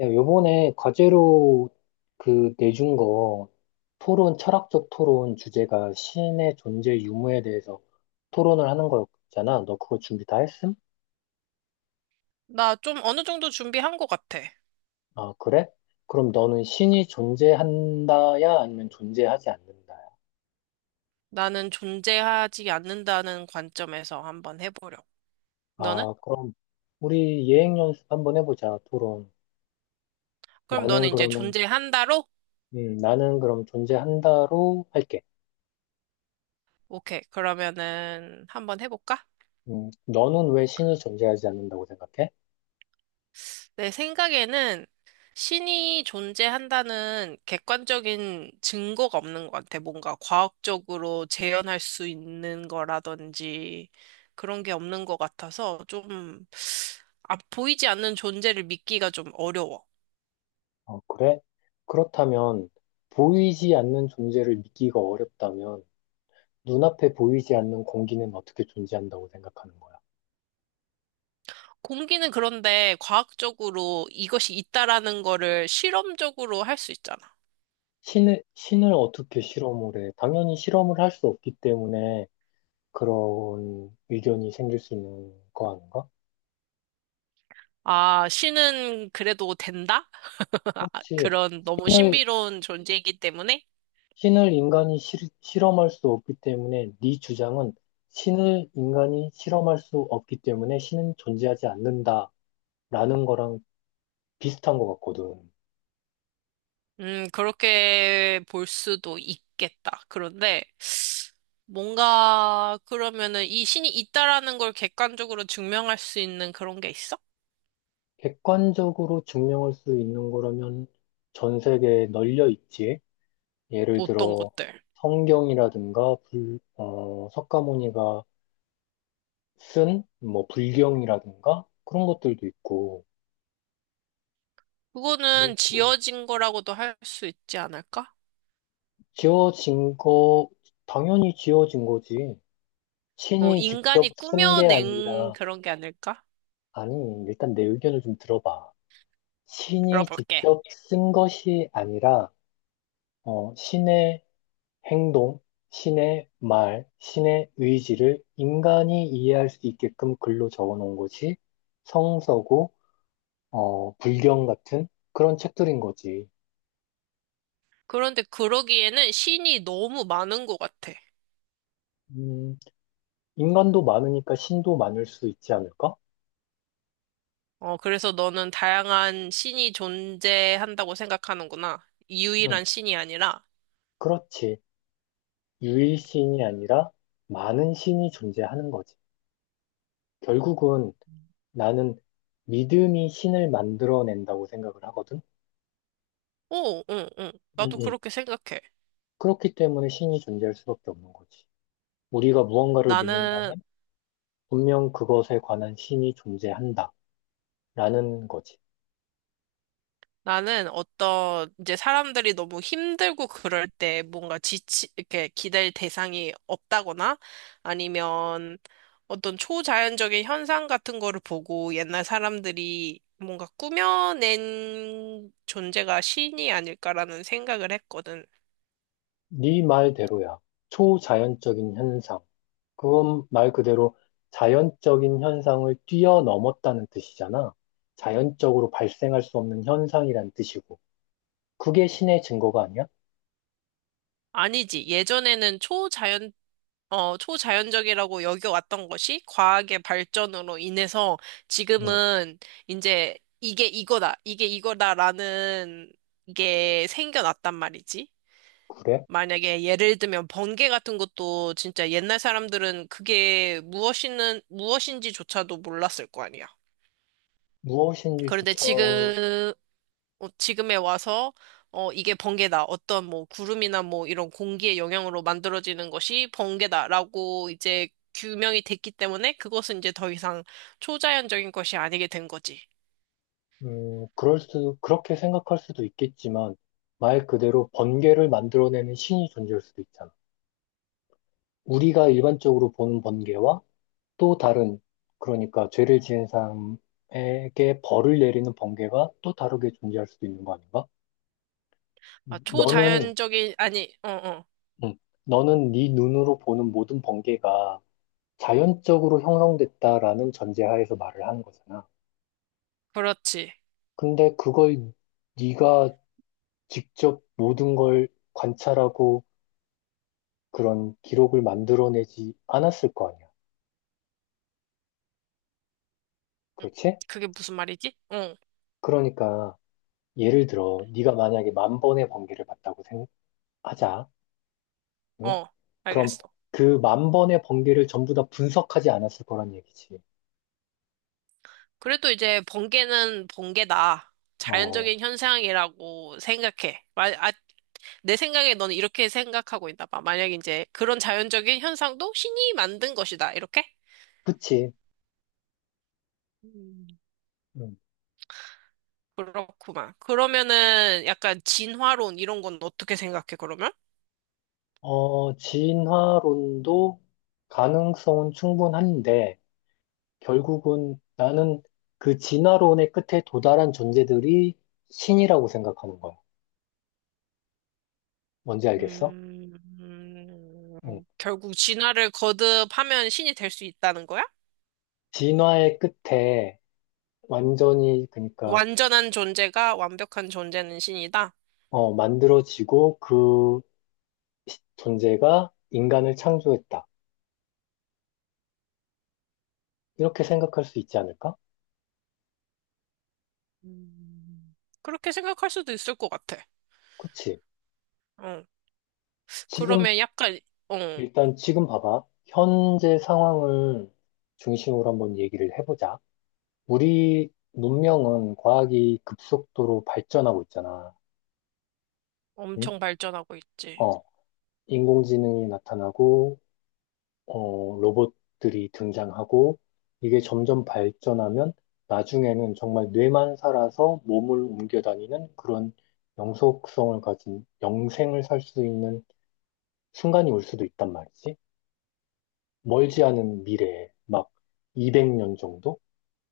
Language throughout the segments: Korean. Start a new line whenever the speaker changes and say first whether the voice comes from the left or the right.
left: 야, 요번에 과제로 그 내준 거 토론, 철학적 토론 주제가 신의 존재 유무에 대해서 토론을 하는 거였잖아. 너 그거 준비 다 했음?
right: 나 좀 어느 정도 준비한 것 같아.
left: 아, 그래? 그럼 너는 신이 존재한다야? 아니면 존재하지 않는다야?
right: 나는 존재하지 않는다는 관점에서 한번 해보려. 너는?
left: 아, 그럼 우리 예행 연습 한번 해보자, 토론.
right: 그럼
left: 나는
right: 너는 이제
left: 그러면,
right: 존재한다로?
left: 나는 그럼 존재한다로 할게.
right: 오케이. 그러면은 한번 해볼까?
left: 너는 왜 신이 존재하지 않는다고 생각해?
right: 내 생각에는 신이 존재한다는 객관적인 증거가 없는 것 같아. 뭔가 과학적으로 재현할 수 있는 거라든지 그런 게 없는 것 같아서 좀, 아, 보이지 않는 존재를 믿기가 좀 어려워.
left: 어, 그래? 그렇다면 보이지 않는 존재를 믿기가 어렵다면 눈앞에 보이지 않는 공기는 어떻게 존재한다고 생각하는 거야?
right: 공기는 그런데 과학적으로 이것이 있다라는 거를 실험적으로 할 수 있잖아.
left: 신을 어떻게 실험을 해? 당연히 실험을 할 수 없기 때문에 그런 의견이 생길 수 있는 거 아닌가?
right: 아, 신은 그래도 된다? 아,
left: 그렇지.
right: 그런 너무
left: 신을,
right: 신비로운 존재이기 때문에,
left: 신을 인간이 실험할 수 없기 때문에 네 주장은 신을 인간이 실험할 수 없기 때문에 신은 존재하지 않는다라는 거랑 비슷한 것 같거든.
right: 그렇게 볼 수도 있겠다. 그런데 뭔가 그러면은 이 신이 있다라는 걸 객관적으로 증명할 수 있는 그런 게 있어?
left: 객관적으로 증명할 수 있는 거라면 전 세계에 널려 있지. 예를
right: 어떤
left: 들어
right: 것들?
left: 성경이라든가 석가모니가 쓴 뭐 불경이라든가 그런 것들도 있고,
right: 그거는
left: 그리고
right: 지어진 거라고도 할 수 있지 않을까?
left: 지어진 거, 당연히 지어진 거지.
right: 뭐
left: 신이 직접
right: 인간이
left: 쓴 게
right: 꾸며낸
left: 아니라.
right: 그런 게 아닐까?
left: 아니, 일단 내 의견을 좀 들어봐. 신이
right: 들어볼게.
left: 직접 쓴 것이 아니라 신의 행동, 신의 말, 신의 의지를 인간이 이해할 수 있게끔 글로 적어 놓은 것이 성서고, 불경 같은 그런 책들인 거지.
right: 그런데 그러기에는 신이 너무 많은 것 같아.
left: 음, 인간도 많으니까 신도 많을 수 있지 않을까?
right: 어, 그래서 너는 다양한 신이 존재한다고 생각하는구나.
left: 응,
right: 유일한 신이 아니라.
left: 그렇지. 유일신이 아니라 많은 신이 존재하는 거지. 결국은 나는 믿음이 신을 만들어낸다고 생각을 하거든.
right: 오, 응, 응.
left: 응,
right: 나도
left: 응.
right: 그렇게 생각해.
left: 그렇기 때문에 신이 존재할 수밖에 없는 거지. 우리가 무언가를
right: 나는
left: 믿는다면 분명 그것에 관한 신이 존재한다. 라는 거지.
right: 나는 어떤 이제 사람들이 너무 힘들고 그럴 때 뭔가 지치 이렇게 기댈 대상이 없다거나 아니면 어떤 초자연적인 현상 같은 거를 보고 옛날 사람들이 뭔가 꾸며낸 존재가 신이 아닐까라는 생각을 했거든.
left: 네 말대로야. 초자연적인 현상. 그건 말 그대로 자연적인 현상을 뛰어넘었다는 뜻이잖아. 자연적으로 발생할 수 없는 현상이란 뜻이고. 그게 신의 증거가 아니야?
right: 아니지. 예전에는 어, 초자연적이라고 여겨왔던 것이 과학의 발전으로 인해서
left: 응,
right: 지금은 이제 이게 이거다, 이게 이거다라는 게 생겨났단 말이지.
left: 그래?
right: 만약에 예를 들면 번개 같은 것도 진짜 옛날 사람들은 그게 무엇인지조차도 몰랐을 거 아니야. 그런데
left: 무엇인지조차,
right: 지금, 어, 지금에 와서 어, 이게 번개다. 어떤 뭐 구름이나 뭐 이런 공기의 영향으로 만들어지는 것이 번개다라고 이제 규명이 됐기 때문에 그것은 이제 더 이상 초자연적인 것이 아니게 된 거지.
left: 그럴 수, 그렇게 생각할 수도 있겠지만, 말 그대로 번개를 만들어내는 신이 존재할 수도 있잖아. 우리가 일반적으로 보는 번개와 또 다른, 그러니까 죄를 지은 사람에게 벌을 내리는 번개가 또 다르게 존재할 수도 있는 거 아닌가?
right: 아,
left: 너는,
right: 초자연적인 아니, 어, 어.
left: 음, 너는 네 눈으로 보는 모든 번개가 자연적으로 형성됐다라는 전제하에서 말을 하는 거잖아.
right: 그렇지.
left: 근데 그걸 네가 직접 모든 걸 관찰하고 그런 기록을 만들어내지 않았을 거 아니야. 그렇지?
right: 그게 무슨 말이지? 응,
left: 그러니까 예를 들어 네가 만약에 만 번의 번개를 봤다고 생각하자. 응?
right: 어,
left: 그럼
right: 알겠어.
left: 그 만 번의 번개를 전부 다 분석하지 않았을 거란 얘기지.
right: 그래도 이제 번개는 번개다.
left: 어,
right: 자연적인 현상이라고 생각해. 아, 내 생각에 너는 이렇게 생각하고 있나 봐. 만약 이제 그런 자연적인 현상도 신이 만든 것이다. 이렇게?
left: 그치.
right: 음.
left: 음.
right: 그렇구만. 그러면은 약간 진화론 이런 건 어떻게 생각해, 그러면?
left: 어, 진화론도 가능성은 충분한데, 결국은 나는 그 진화론의 끝에 도달한 존재들이 신이라고 생각하는 거야. 뭔지 알겠어?
right: 음,
left: 응.
right: 결국 진화를 거듭하면 신이 될 수 있다는 거야?
left: 진화의 끝에 완전히, 그러니까,
right: 완전한 존재가 완벽한 존재는 신이다?
left: 어, 만들어지고 그 존재가 인간을 창조했다. 이렇게 생각할 수 있지 않을까?
right: 음, 그렇게 생각할 수도 있을 것 같아.
left: 그치?
right: 어,
left: 지금
right: 그러면 약간, 어,
left: 일단 지금 봐봐. 현재 상황을 중심으로 한번 얘기를 해보자. 우리 문명은 과학이 급속도로 발전하고 있잖아. 응?
right: 엄청 발전하고 있지.
left: 어, 인공지능이 나타나고, 어, 로봇들이 등장하고, 이게 점점 발전하면 나중에는 정말 뇌만 살아서 몸을 옮겨 다니는 그런 영속성을 가진 영생을 살 수 있는 순간이 올 수도 있단 말이지. 멀지 않은 미래에 막 200년 정도?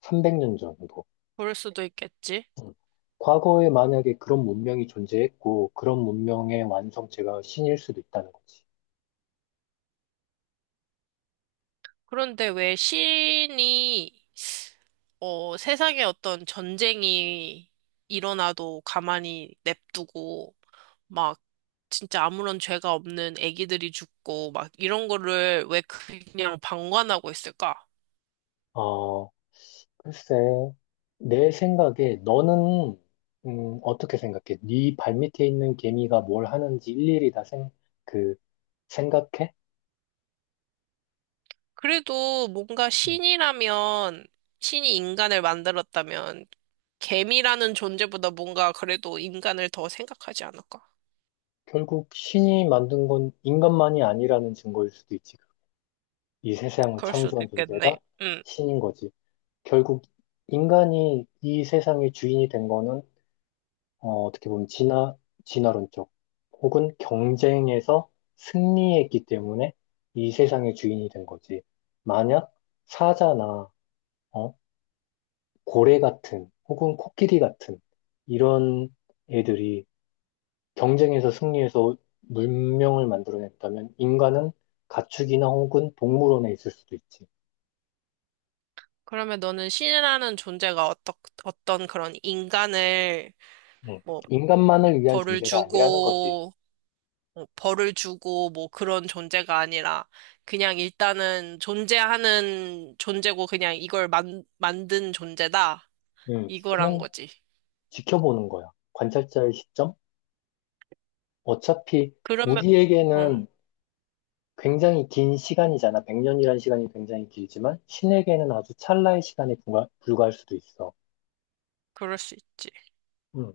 left: 300년 정도.
right: 그럴 수도 있겠지.
left: 음. 과거에 만약에 그런 문명이 존재했고, 그런 문명의 완성체가 신일 수도 있다는 거지.
right: 그런데 왜 신이 어, 세상에 어떤 전쟁이 일어나도 가만히 냅두고 막 진짜 아무런 죄가 없는 아기들이 죽고 막 이런 거를 왜 그냥 방관하고 있을까?
left: 어, 글쎄, 내 생각에 너는, 어떻게 생각해? 네 발밑에 있는 개미가 뭘 하는지 일일이 다 그, 생각해?
right: 그래도 뭔가
left: 음.
right: 신이라면 신이 인간을 만들었다면 개미라는 존재보다 뭔가 그래도 인간을 더 생각하지 않을까?
left: 결국 신이 만든 건 인간만이 아니라는 증거일 수도 있지. 이 세상을
right: 그럴 수도
left: 창조한 존재가
right: 있겠네. 음.
left: 신인 거지. 결국 인간이 이 세상의 주인이 된 거는 어, 어떻게 보면 진화론적 혹은 경쟁에서 승리했기 때문에 이 세상의 주인이 된 거지. 만약 사자나 어, 고래 같은 혹은 코끼리 같은 이런 애들이 경쟁에서 승리해서 문명을 만들어냈다면 인간은 가축이나 혹은 동물원에 있을 수도 있지.
right: 그러면 너는 신이라는 존재가 어떠, 어떤 그런 인간을
left: 응.
right: 뭐
left: 인간만을 위한
right: 벌을
left: 존재가 아니라는 거지.
right: 주고 뭐 그런 존재가 아니라 그냥 일단은 존재하는 존재고 그냥 이걸 만, 만든 존재다
left: 응.
right: 이거란
left: 그냥
right: 거지.
left: 지켜보는 거야. 관찰자의 시점? 어차피
right: 그러면 어
left: 우리에게는 굉장히 긴 시간이잖아. 100년이라는 시간이 굉장히 길지만 신에게는 아주 찰나의 시간에 불과, 불과할 수도 있어.
right: 그럴 수 있지.
left: 음.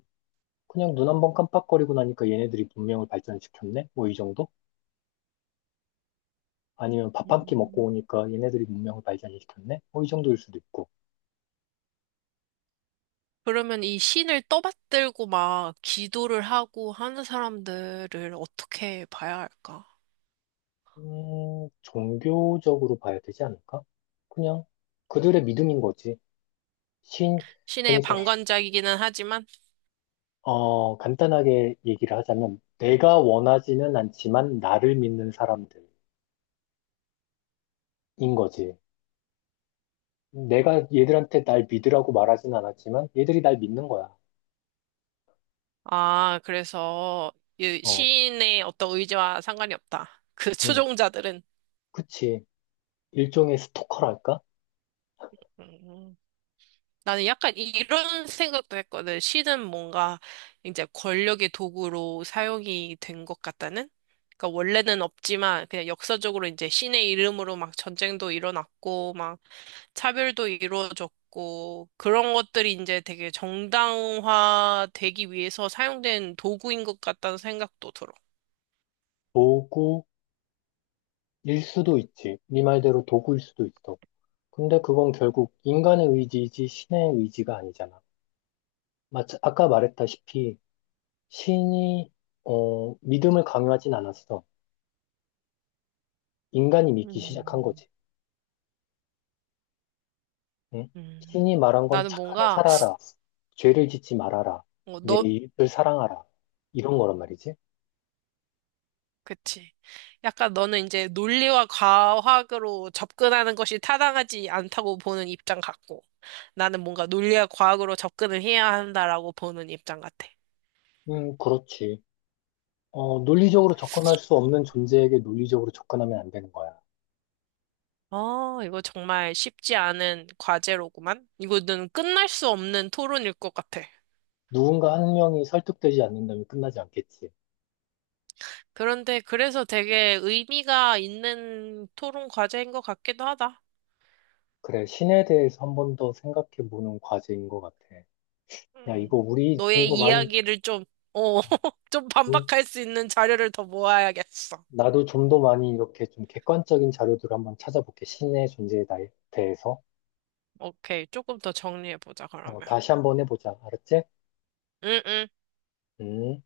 left: 그냥 눈 한번 깜빡거리고 나니까 얘네들이 문명을 발전시켰네? 뭐 이 정도? 아니면 밥 한 끼 먹고
right: 음.
left: 오니까 얘네들이 문명을 발전시켰네? 뭐 이 정도일 수도 있고.
right: 그러면 이 신을 떠받들고 막 기도를 하고 하는 사람들을 어떻게 봐야 할까?
left: 종교적으로 봐야 되지 않을까? 그냥 그들의 믿음인 거지. 신,
right: 신의
left: 그러니까
right: 방관자이기는 하지만
left: 어, 간단하게 얘기를 하자면 내가 원하지는 않지만 나를 믿는 사람들인 거지. 내가 얘들한테 날 믿으라고 말하진 않았지만 얘들이 날 믿는 거야.
right: 아, 그래서 이
left: 어,
right: 시인의 어떤 의지와 상관이 없다. 그
left: 응,
right: 추종자들은.
left: 그치. 일종의 스토커랄까?
right: 음, 나는 약간 이런 생각도 했거든. 시는 뭔가 이제 권력의 도구로 사용이 된 것 같다는? 그러니까 원래는 없지만 그냥 역사적으로 이제 신의 이름으로 막 전쟁도 일어났고 막 차별도 이루어졌고 그런 것들이 이제 되게 정당화되기 위해서 사용된 도구인 것 같다는 생각도 들어.
left: 도구일 수도 있지. 네 말대로 도구일 수도 있어. 근데 그건 결국 인간의 의지이지 신의 의지가 아니잖아. 마치 아까 말했다시피 신이 어, 믿음을 강요하진 않았어. 인간이 믿기 시작한
right: 음,
left: 거지. 응?
right: 음.
left: 신이 말한 건
right: 나는
left: 착하게
right: 뭔가,
left: 살아라. 죄를 짓지 말아라.
right: 어,
left: 내
right: 너,
left: 이웃을 사랑하라. 이런 거란 말이지.
right: 그치. 약간 너는 이제 논리와 과학으로 접근하는 것이 타당하지 않다고 보는 입장 같고, 나는 뭔가 논리와 과학으로 접근을 해야 한다라고 보는 입장 같아.
left: 그렇지. 어, 논리적으로 접근할 수 없는 존재에게 논리적으로 접근하면 안 되는 거야.
right: 어, 이거 정말 쉽지 않은 과제로구만. 이거는 끝날 수 없는 토론일 것 같아.
left: 누군가 한 명이 설득되지 않는다면 끝나지 않겠지.
right: 그런데 그래서 되게 의미가 있는 토론 과제인 것 같기도 하다.
left: 그래, 신에 대해서 한 번 더 생각해 보는 과제인 것 같아. 야, 이거
right: 음,
left: 우리 좀
right: 너의
left: 더 많이,
right: 이야기를 좀, 어,
left: 어,
right: 좀
left: 응?
right: 반박할 수 있는 자료를 더 모아야겠어.
left: 나도 좀 더 많이 이렇게 좀 객관적인 자료들을 한번 찾아볼게. 신의 존재에 대해서.
right: 오케이, 조금 더 정리해보자,
left: 어,
right: 그러면.
left: 다시 한 번 해보자. 알았지?
right: 응, 응.
left: 음.